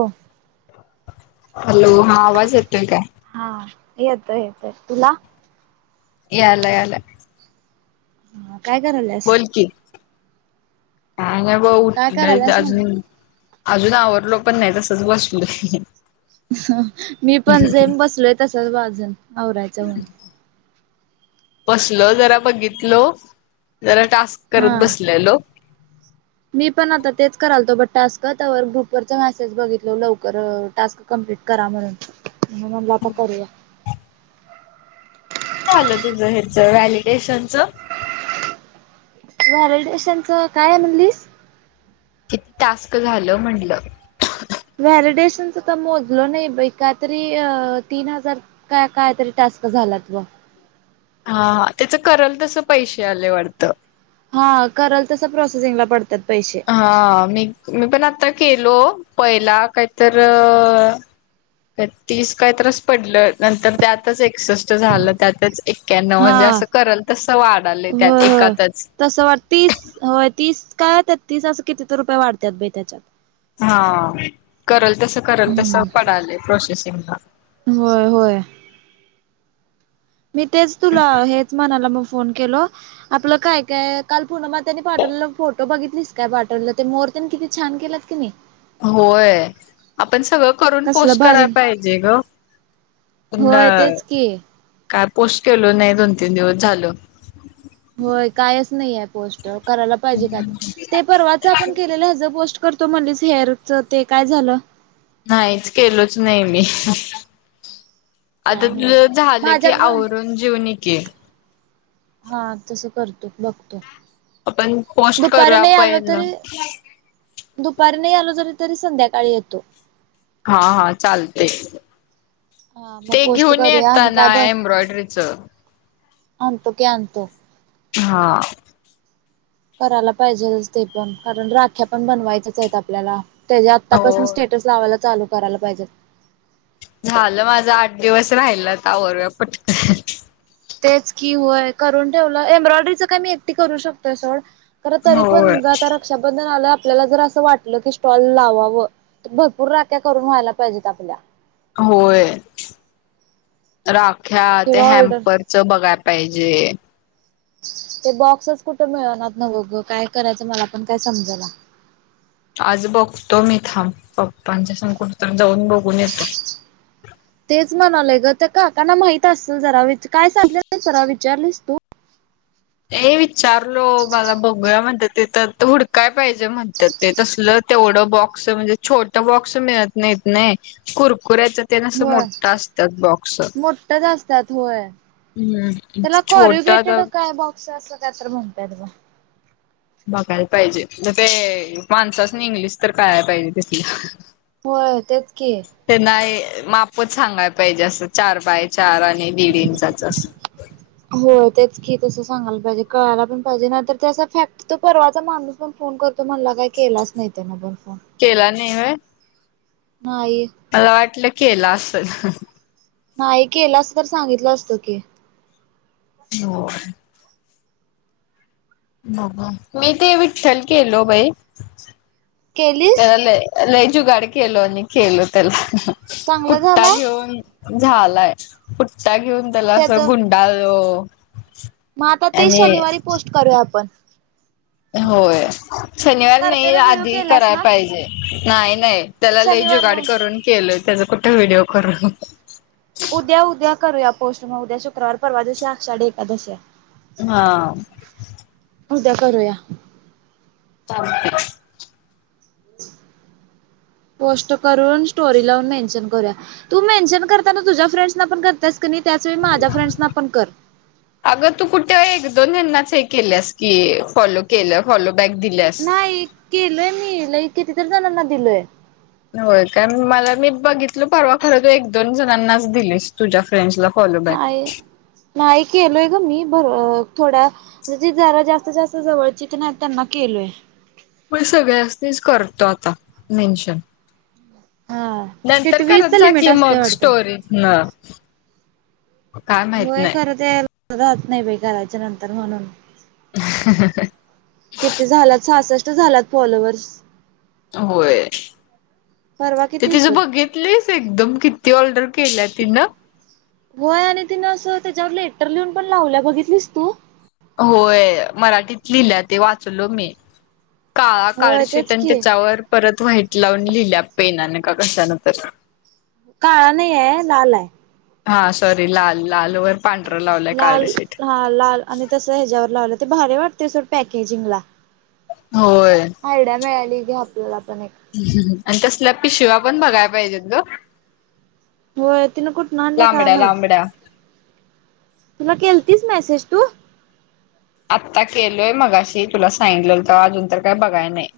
हो, हॅलो! हा आवाज येतोय काय? हा येतोय, येतोय तुला? याला, याला, हा काय करायलासं? बोल की काय न बा काय उठलेच करायल्यास म्हणलं? अजून. अजून आवरलो पण नाही, तसचं बसले. मी पण सेम बसलोयं तसेंच अजून आवरायच म्हणून. बसलोय जरा बघितलो जरा टास्क करत हा. बसलेलो. मी पण आता तेचं करालतो टास्क, त्यावर ग्रुप वरचा मेसेज बघितलो लवकर टास्क कॉम्प्लेट करा म्हणून, म्हणून म्हणल आता करूया. किती झालं तुझं हेचं व्हॅलिडेशन चं? व्हॅलीडेशनचं काय ये म्हणलीस? किती टास्क झालं म्हटलं? व्हॅलिडेशनच तर मोजलं नाही बाई, काय तरी तीन हजार काय- काय तरी टास्क झालात तुवा. हा त्याचं करलं तसं पैसे आले वाटतं. हा करालं तसं प्रोसेसिंग ला पडतात पैसे. हा अं मी, मी पण आता केलो पहिला काहीतर अ ते टीस काही तरच पडलं नंतर त्यातचं एकसष्ट झालं, त्यातचं ऐक्यानोव म्हणजे हा असं करल तसं वाढाले त्यात एकातचं. तस, तीस होय तीस काय त्या छत्तीस अस किती तर रुपये वाढतात बाई त्याच्यात. हा, करल तस करल तस हम्म पडाले प्रोसेसिंगला. होय होय मी, तेच तुला हेच म्हणाला मग फोन केल. आपल काय काय काल पुनम आत्यांनी पाठवलेला फोटो बघितलीस काय पाठवलेला. ते मोर तेन किती छान केलात क नाही होय, आपण सगळ करून कसलं पोस्ट भारी करायला पाहिजे ग. पण होय तेच की. काय पोस्ट केल नाही दोन तीन दिवस झाल. होय कायच नाही आहे पोस्ट. करायला पाहिजे काय तर. ते परवाच आपण केलेल ह्याच पोस्ट करतो म्हणली, सीआरबच ते काय झाल? नाहीच केलोच नाही मी. आता काय तुझ नव्हच झाल की, माझ्याकड आवरून जीवुन ये की. हा तस करतो बघतो. आपण पोस्ट दुपारी करूया नाही आलो पहील. तरी दुपारी नाही आलो जरी तरी संध्याकाळी येतो. हा हा चालतय. हा मग ते पोस्ट घेऊन ये करूया आणि काय येेताना एम्ब्रॉयडरीच. अणतो की आणतो. हा करायला पाहिजे ते पण. कारण राख्या पण बनवायच्याच आहेत आपल्याला. त्याची आत्तापासन हो स्टेटस लावायला चालू करायला पाहिजेत. झाल माझ आठ दिवस राहिलात आवरूया पटकन. तेच कि व्हय करून ठेवल. एम्ब्रॉयडरीच काय मी एकटी करू शकतोय सोड. खर तरी होय. पण आता रक्षाबंधन आल आपल्याला जर अस वाटल की स्टॉल लावाव. भरपूर राक्या करून व्हायला पाहिजेत आपल्या. होय, राख्या त्या किंवा ऑर्डर हॅम्पर च बघाय पाहिजे. ते बॉक्सच कुठ मिळणात ना ग. काय करायच मला पण काय समजना. आज बघतो मी थांब. पप्पांच्या संघ कुट तर जाऊन बघून येतो. तेच म्हणालेय ग. त्या काकांना माहित असेल जरा विच काय सांगले जरा विचारलीस तू. ते विचारलो मला बघुया म्हणत्यात. ते तर हुडकाय पाहिजे म्हणत्यात ते. तसल तेवढ बॉक्स म्हणजे छोट बॉक्स मिळत. नाहीत नाही. कुरकुऱ्याच ते ना अस मोठ असतात बॉक्स. असत्यात व्हय. हम्म त्याला छोटा कोरुगेटड आता काय अस असल काय तर म्हणत्यात बघ. बघायला पाहिजे, ते माणसासने इंग्लिश तर कळायला पाहिजे तिथल्या. होय तेच की. त्यांना मापच सांगायला पाहिजे. अस चार बाय चार आणि दीड इंचाच अस. हो तेच की तस सांगायला पाहिजे. कळायला पण पाहिजे. नाही तर त्या फॅक्ट तो परवाचा माणूस पण फोन कर तो म्हणला काय केलाच नाही त्यान पण फोन. केला नाही व्हय. नाही मला वाटल केला असल. नाही केलास तर सांगितल असत की. हो [inaudible] मी ते विठ्ठल केलो बाई केलीस त्याला. ल [inaudible] जुगाड केल आणि केल त्याला चांगलं पुट्टा झालाय घेऊन. झालाय फुट्टा घेऊन त्याला त्याच असं गुंडाल. मग आता ते शनिवारी पोस्ट करूया आपण. होय शनिवार नाही कर्तेला व्हिडिओ आधी केलास करायला ना पाहिजे नाही नाही. त्याला लले [inaudible] शनिवार जुगाड म्हणून. करून केलंय त्याचा कुठे व्हिडिओ करू. उद्या उद्या करूया पोस्ट मग उद्या शुक्रवार परवा आषाढी एकादशी आहे. हा [inaudible] उद्या करूया. तर [inaudible] पोस्ट करून स्टोरी लावून मेन्शन करूया. तू मेनशन करताना तुझ्या फ्रेंडसला पण करतेस का त्याच वेळी माझ्या फ्रेंडसना पण कर. अगं तू कुठे एक दोन हेनाच हे केल्यास की फॉलो केलं फॉलोबॅक दिल्यास. नाही केलोय मी केलंय कितीतरी जणांना दिलोय. होय काय मला मी बघितल परवा खर तू एक दोन जणांनाच दिलेस तुझ्या फ्रेंड्सला. फॉलो बॅक नाही नाही केलोय ग मी बर थोड्या. तुझी. जरा जास्तीत जास्त जवळचीित नाही त्यांना केलोय मी सगळ्याना करतो आता मेन्शन. हा नंतर किती वीसच करत जा लिमिट की असते मग वाटतं स्टोरी ना [inaudible] होय खरं तर [inaudible] राहत नाही कराच्या नंतर म्हणून. ह [inaudible] किती झालात सासष्ट झालात फॉलोअर्स. होय परवा ते किती तिझं होतं. बघित. लीस एकदम किती ऑर्डर केल्या तीन. होय आणि तिनं असं त्याच्यावर लेटर लिहून पण लावल्या बघितलीस तू. होय मराठीत लिहिलं ते वाचलो मी. काळा होय काळशीेट तेच आणि की त्याच्यावर परत व्हाईट लावून लिहिल्या पेनाने का कशान तर. काळा नाही आहे लाल आहे. हा सॉरी लाल लाल वर. [inaudible] लाल हा लाल आणि तस ह्याच्यावर लावलं ते भारी वाटते सोड पॅकेजिंग ला. होय. आयडिया मिळाली घे आपल्याला पण एक. [inaudible] आणि तसला पिशिवा पण बघाय पाहिजेत ग. हो तिनं कुठून आणल्या काय लांबड्या माहित. लांबड्या तुला केलतीच मेसेज तू. आत्ता केलोय मगाशी तुला सांगितलंलं तर अजून तर काही बघाय नाही.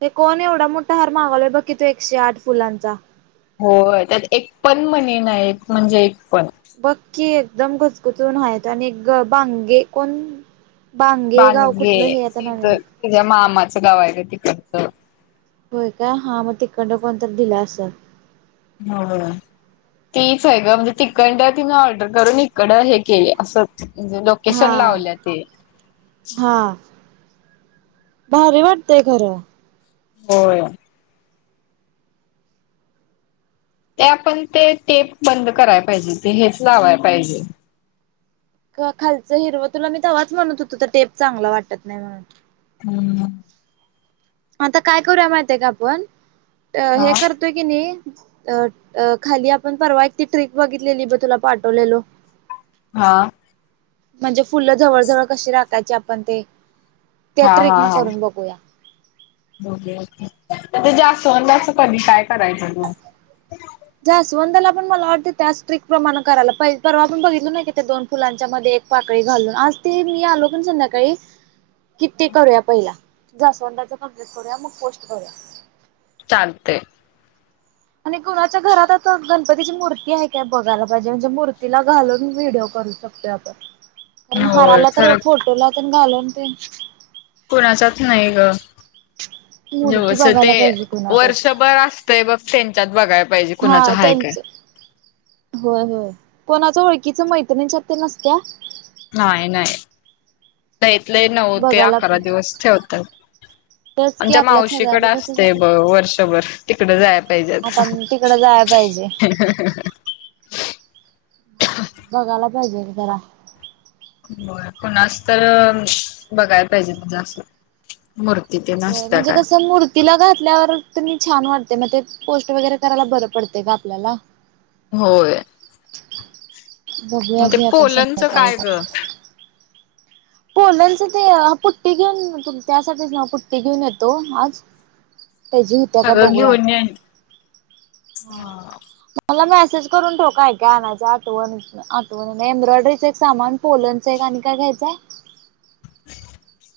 ते कोण एवढा मोठा हार मागवलाय बघ की तो एकशे आठ फुलांचा. हो त्यात एक पण मनी नाही म्हणजे एक पण. बक्की एकदम घुचघुसून हयेत आणि एक बांगे कोण. बांगे गाव कुठलं हे आता नवीन. तीझ्या मामाचं गावायचं आहे तिकडचं. होय का हा मग तिकडण कोणी तर दिला अस. हा ह [inaudible] तीच आहे ग म्हणजे तिकंड तिं ऑर्डर करून इकडं हे केले असंच म्हणजे नको हा. हा भारी वाटतय खरं. होय. ते आपण ते टेप बंद कराय पाहिजे, ते हेच लावाय पाहिजे खालचं हिरव तुला तवाच म्हणत होतो तर टेप चांगला वाटत नाही म्हणून. हम्म. आता काय करूया माहित आहे का आपण हे हा करतोय की नई अ अ खाली आपण परवा एक ती ट्रिक बघितलेली बघ तुला पाठवलेलो. हा. म्हणजे फुलं जवळ जवळ कशी राखायची आपण ते त्या ट्रिक न करून बघूया. जास्वंदाचे पाणी काय करायचं ग. जास्वंदाला मला आवटतय त्याच ट्रिक प्रमाणे करायला पाहिजे परवा आपण बघितलो ना की त्या दोन फुलांच्या मध्ये एक पाकळी घालून आज ते मी आलो पण संध्याकाळी किते करूया पहिला जास्वंदाचं कंप्लेट करूया मग पोस्ट करूया. चालतय. आणि कुणाच्या घरात आता गणपतीची मूर्ती आहे काय बघायला पाहिजे म्हणजे मूर्तीला घालून व्हिडिओ करू शकतो आपण कारण होय हाराला तर खरं फोटोला घालून ते कुणाचाच नाही ग मूर्ती जेवस ते बघायला पाहिजे कुणाच्याच. वर्षभर अस ते बघ त्यांच्यात बघाय पाहिजे हा कुणाचं हाय काय त्यांच. होय होय कोणाच ओळखीच मैत्रिणच्यात नसत्या. नाही नाही, लय ते लय नऊ ते बघायला अकरा पाहिजे. दिवस ठेवतात. तेच की आमच्या आपल्या मावशीकडे सगळ्यांच्या तसच असतंय होत बघ वर्षभर तिकडं जाय पाहिजेत. तिकडं जाया पाहिजे. बघाना काहीतरी करा. होय कोणाच तर बघायला पाहिजे म्हणजे असं. मूर्ती ते न असता का. तिला घातल्यावर तुम्ही छान वाटतय मग ते पोस्ट वगैरे करायला बरं पडतेग आपल्याला. होय. बघूया ते घे पोलंनच संध्याकाळी काय आता. ग पोलंनच ते पुट्टी घेऊन त्यासाठीच ना पुट्टी घेऊन येतो आज त्याझी होत्या काय सगळं बघूया घेऊन येईन हा. हा मला मेसेज करून ठेव काय काय आणायचं आठवण आठवण एम्ब्रॉयडरीचे एक सामान पोलनच एक आणि काय घ्यायचंय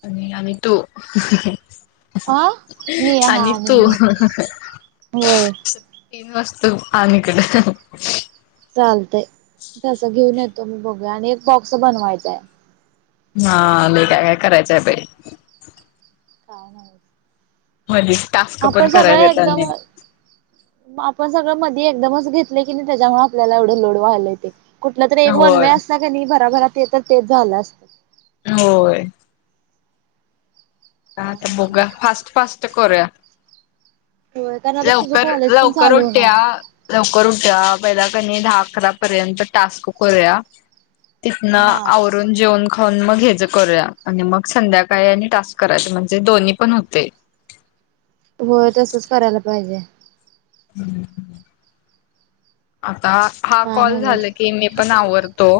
आणि आम्ही तु. अ मी हा आणि तू. मी होय तीन वस्तू आणि इकडं. चालतंय तसं घेऊन येतो मी बघूया आणि एक बॉक्स बनवायचाय. हा लय काय काय करायचं बाई. काय नाही. [unintelligible] आपण सगळे करायला येत एकदम नाही. आपण सगळं मधे एकदमच घेतले की नाही ते त्याच्यामुळे आपल्याला एवढं लोड व्हालाय ते. कुठलं तरी एक वन वे होय असता का नाही भराभरा ते तर तेच झालं अस होय ह काय तर नवच बघा बाई फास्ट फास्ट करुया. होय कारण आता तुझं लवकर कॉलेज पण लवकर चालू होणार होठुया. आहे. लवकर उठ्या पहिला कनी दहा अकरा पर्यंत टास्क करूया तिथन हा. आवरु ून जेवन खाऊन मग हे करूया आणि मग संध्याकाळी आणि टास्क करायच म्हणजे दोन्ही पण होते. हो तसच करायला पाहिजे. आता हा काय कॉल नवच झालं की मी पण आवरतो.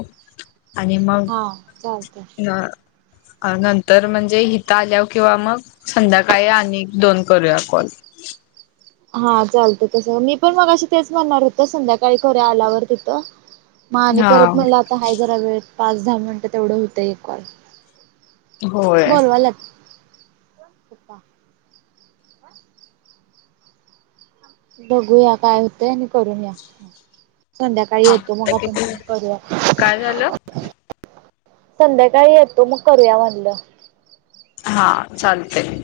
आणि मग हा चालतंय. अ.. नंतर म्हणजे इिथं आल्यावर किंवा मग संध्याकाळी आणि दोन करूया कॉल. हा चालत तसं मी पण मगाशी तेच म्हणणार होत संध्याकाळी करूया आल्यावर तिथं. म आणि हा परत मला आता हा जरा वेळ पाच दहा मिनिटं तेवढं होतं एक कॉल. होय. पालग [unintelligible] बघूया काय होतय आणि करून या. संध्याकाळी हा येतो मग तर आपण किती करूया. काय झालं? संध्याकाळी येतो मग करूया म्हणलं. हा चालतय.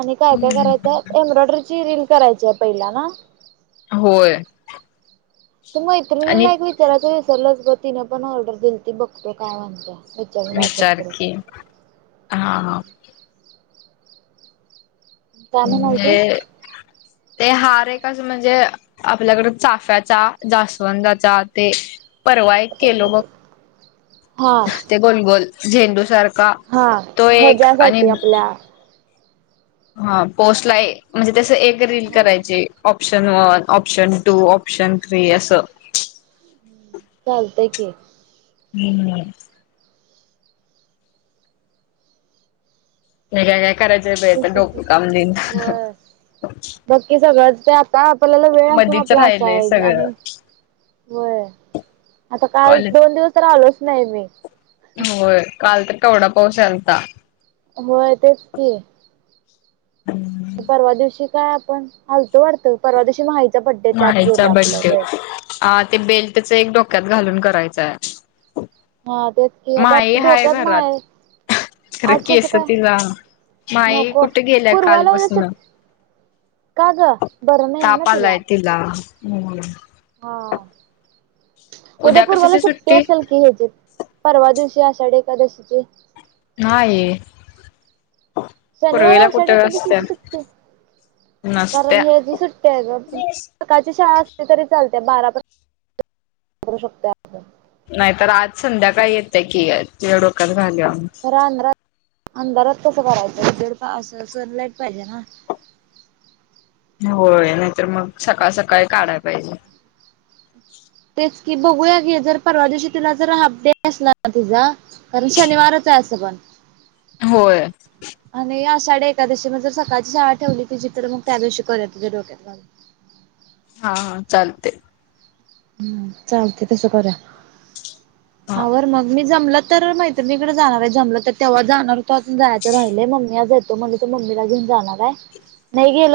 आणि काय काय हम्म. करायचंय एम्ब्रॉयडरीची रील करायची आहे पहिला ना. होय त आणि मैत्रिणीला एक विचारायचं विसरलंच ग तिने पण ऑर्डर दिली त बघतो काय म्हणत्या. विचारून मॅसेज विचार की हा करते हा काय म्हणालतीस म्हणजे ते हार आहे क असं म्हणजे आपल्याकडे चाफ्याचा जास्वंदाचा ते.. परवा केलो हा मग ते गोलगोल झेंडू सारख. का हा तो एक आणि.. ह्याच्यासाठी आपल्या हा पोस्ट ला म्हणजे तस एक रील हा करायची.. option one option two option three असं.. चालतय की.. हम्म हे काय काय करायचे ब तर तस डोक काम दिना. बाक्की सगळंच ते आता आपल्याला वेळ असून मधीच आपला असा राहिलय आहे सगळं आणि. होय आता काल कॉलेज दोन दिवस तर आलोच नाही मी. होय काल तर के वढा पाऊस यालता. हो य तेच की.. हम् परवा दिवशी काय आपण अलतो वाटतं परवा दिवशी माहीचा बडे त्यात माहीचा गेलं आपलं बड्डे वेळ. अ ते बेल्टच एक डोक्यात घालून करायचंय आज. हा तेच की आता माय हाय डोक्यात घरात. माय खरं आज कसं केस काय तिला माई नको कुठे गेल्या पूर्वाला उद्या कालपसून. सुट का ग बरं नाही आहे ना ताप आलाय तिला. हा उद्या पूर्वाला सुट्टी असेल की ह्याची. परवा दिवशी आषाढ एकादशीची. नाए शनिवारी आषाढ कुठे असत्या एकादशीची सुट्टी आहे. कारण, नसत्या हे जी सुट्टी आहे ग. सकाळची शाळा असली तरी चालते बारा पर्यंत [unintelligible] करू शकत नाही तर आज संध्याकाळी येते की, [unintelligible] खर अंधारात अंधारात कसं करायचं उजेड असं सन लाईट पाहिजे ना होय, नाहीतर मग सकाळ सकाळी काढायला पाहिजे. तेच की, बघूया की जर परवा दिवशी तिला जर हाफ डे असलाना तिझा कारण शनिवारच आहे असं पण होय आणि आषाढ एकादशीला जर सकाळची शाळा ठेवली तिजी तर मग त्या दिवशी परत तिज्या डोक्यात घालू. हा हा चालतयं हं चालतंय तसं करू या हा आवर मग मी जमलं तर मैत्रिणीकडे जाणार आहे. जमलं तर तेव्हा जाणार होतो अजून जायचं राहिलंय मम्मी आज म्हणजे तू मम्मीला घेऊन जाणार आहे नाही गेलो